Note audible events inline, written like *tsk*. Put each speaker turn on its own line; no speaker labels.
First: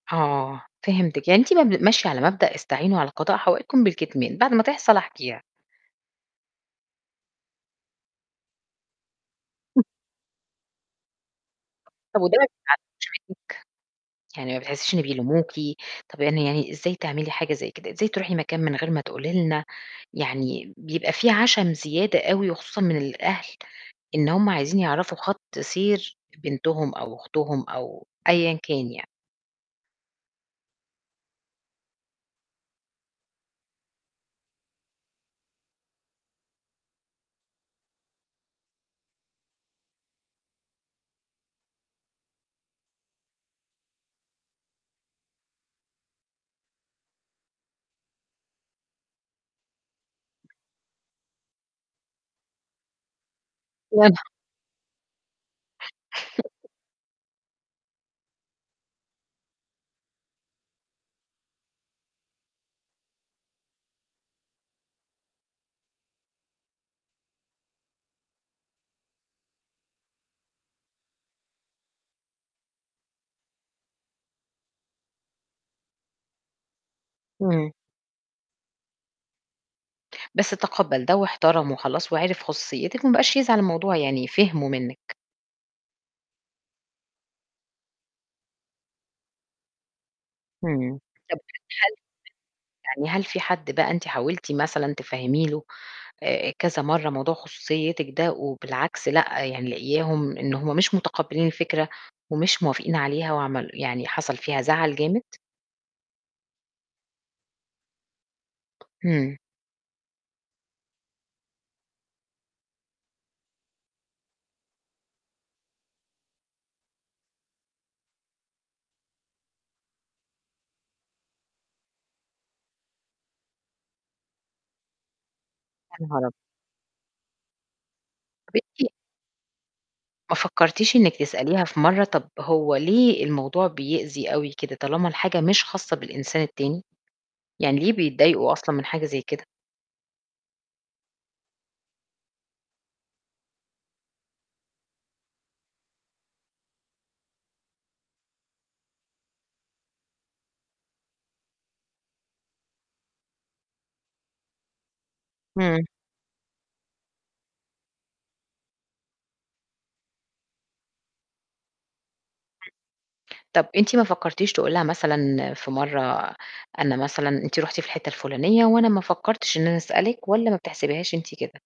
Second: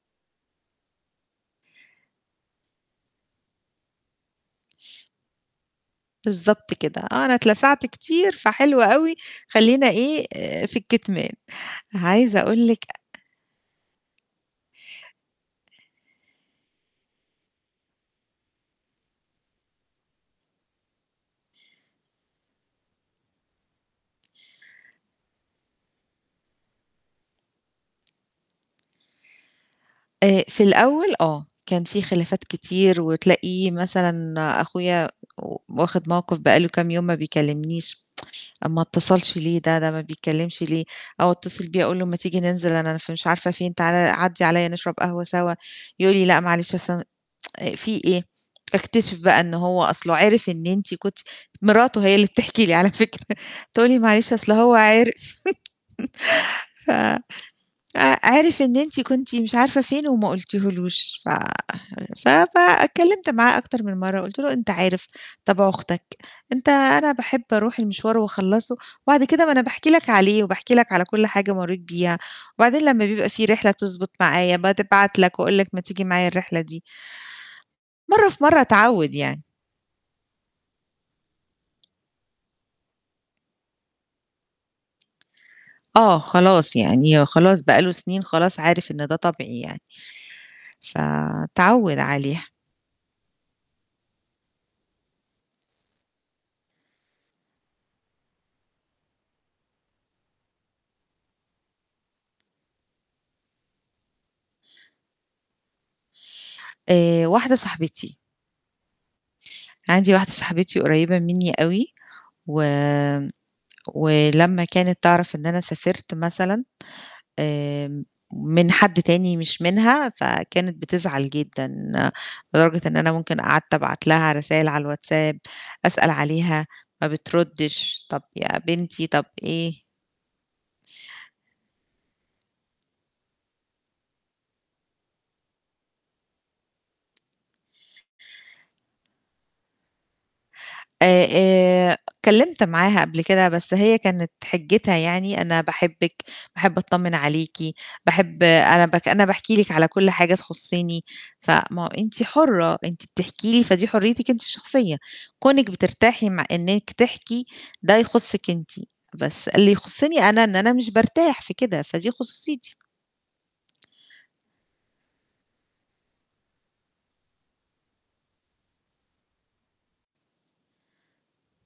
آه، فهمتِك، يعني أنتِ ما ب ماشية على مبدأ "استعينوا على قضاء حوائجكم بالكتمان" بعد ما تحصل أحكيها.
بالضبط كده، آه أنا اتلسعت كتير فحلو أوي
*chuckles*
خلّينا إيه، آآ في الكِتمان.
طب وده
عايزة أقول لِك آآ
*unintelligible* يعني ما بتحسيش إن بيلوموكِ، طب يعني يعني إزاي تعملي حاجة زي كده، إزاي تروحي مكان من غير ما تقولي لنا، يعني بيبقى في عَشَم زيادة أوي، وخصوصًا من الأهل إن هُم عايزين يعرفوا خَط سير بنتهم أو أختهم أو أيًا كان يعني.
آآ في الأول آه، كان في خلافات كتير وتلاقي مثلًا أخويا و واخِد موقِف بقى له كام يوم ما بيكلّمنيش، *tsk* ما اتصلش ليه ده؟ ده ما بيتكلّمش ليه؟ أو اتصل بيه أقول له ما تيجي ننزل أنا ف مش عارفة فين تعالَ عدّي عليَّ نشرب قهوة سوا، يقول لي: "لأ، معلش أصل أنا" *tsk* في إيه؟ أكتشف بقى إن هو أصله عرف إن أنتِ كنتِ مراته هي اللي بتحكي لي على فكرة تقول لي:
وأنا.
"معلش أصل هو عِرِف."
*chuckles*
*laughs* ف ع عرف إن أنتِ كنتِ مش عارفة فين وما قُلتيهولوش ف ف فاتكلّمت معاه أكتر من مرّة وقُلت له أنت عارف طبع أختك، أنت أنا باحب أروح المشوار وأخلّصه، وبعد كده ما أنا باحكي لك عليه وباحكي لك على كل حاجة مرّيت بيها وبعدين لمّا بيبقى في رحلة تضبط معايا بتبعت لك وأقول لك ما تيجي معايا الرحلة دي.
إمم.
مرّة في مرّة اتعوّد يعني.
بس تقبّل ده واحترمه وخلاص وعرف خصوصيتِك ما بقاش يزعل، الموضوع يعني فِهمه منِك.
آه، خلاص، يعني خلاص بقى له سنين خلاص عارف إن ده طبعي يعني.
امم. طب
فاتعوّد
*unintelligible*
عليها.
يعني هل في حد بقى أنتِ حاولتِ مثلًا تفهّمي له آآ كذا مرّة موضوع خصوصيتِك ده وبالعكس لأ، يعني لاقياهم إن هُم مش مُتقبلين الفكرة ومش موافقين عليها وعمل يعني حصل فيها زَعَل جامد؟
آآ واحدة صاحبتي.
امم.
عندي واحدة صاحبتي قريّبة منّي أوي وامم، ولمّا كانت تعرف إن أنا سافرت مثلًا آآ م من حد تاني مش منها فكانت بتزعل جدًا، لدرجة إن أنا ممكن قعدت أبعت لها رسايل على الWhatsApp،
يا
أسأل
نهار أب
عليها، ما بتردّش، طب
طب
يا
أنتِ
بنتي، طب إيه؟
ما فكرتيش إنِك تسأليها في مرّة طب هو ليه الموضوع بيأذي أوي كده طالما الحاجة مش خاصة بالإنسان التاني؟ يعني ليه بيتضايقوا أصلًا من حاجة زي كده؟
آآ آآ اتكلّمت معاها قبل كده بس هي كانت حجّتها يعني أنا باحبِك، باحب أتطمِن عليكِ، باحب أنا باك أنا باحكي لِك على كل حاجة تخصني، فما هو أنتِ حُرة، أنتِ بتحكي لي فدي حريتِك أنتِ الشخصية، كونِك
إمم.
بترتاحي م إنِّك تحكي ده يخصِك أنتِ، بس اللي يخصني أنا إن أنا مش بارتاح في كده، فدي خصوصيتي.
امم. طب أنتِ ما فكرتيش تقولي لها مثلًا في مرّة أنا مثلًا أنتِ رُحتِ في الحتة الفُلانية وأنا ما فكرتش إن أنا أسألِك والّا ما بتحسبيهاش أنتِ كده؟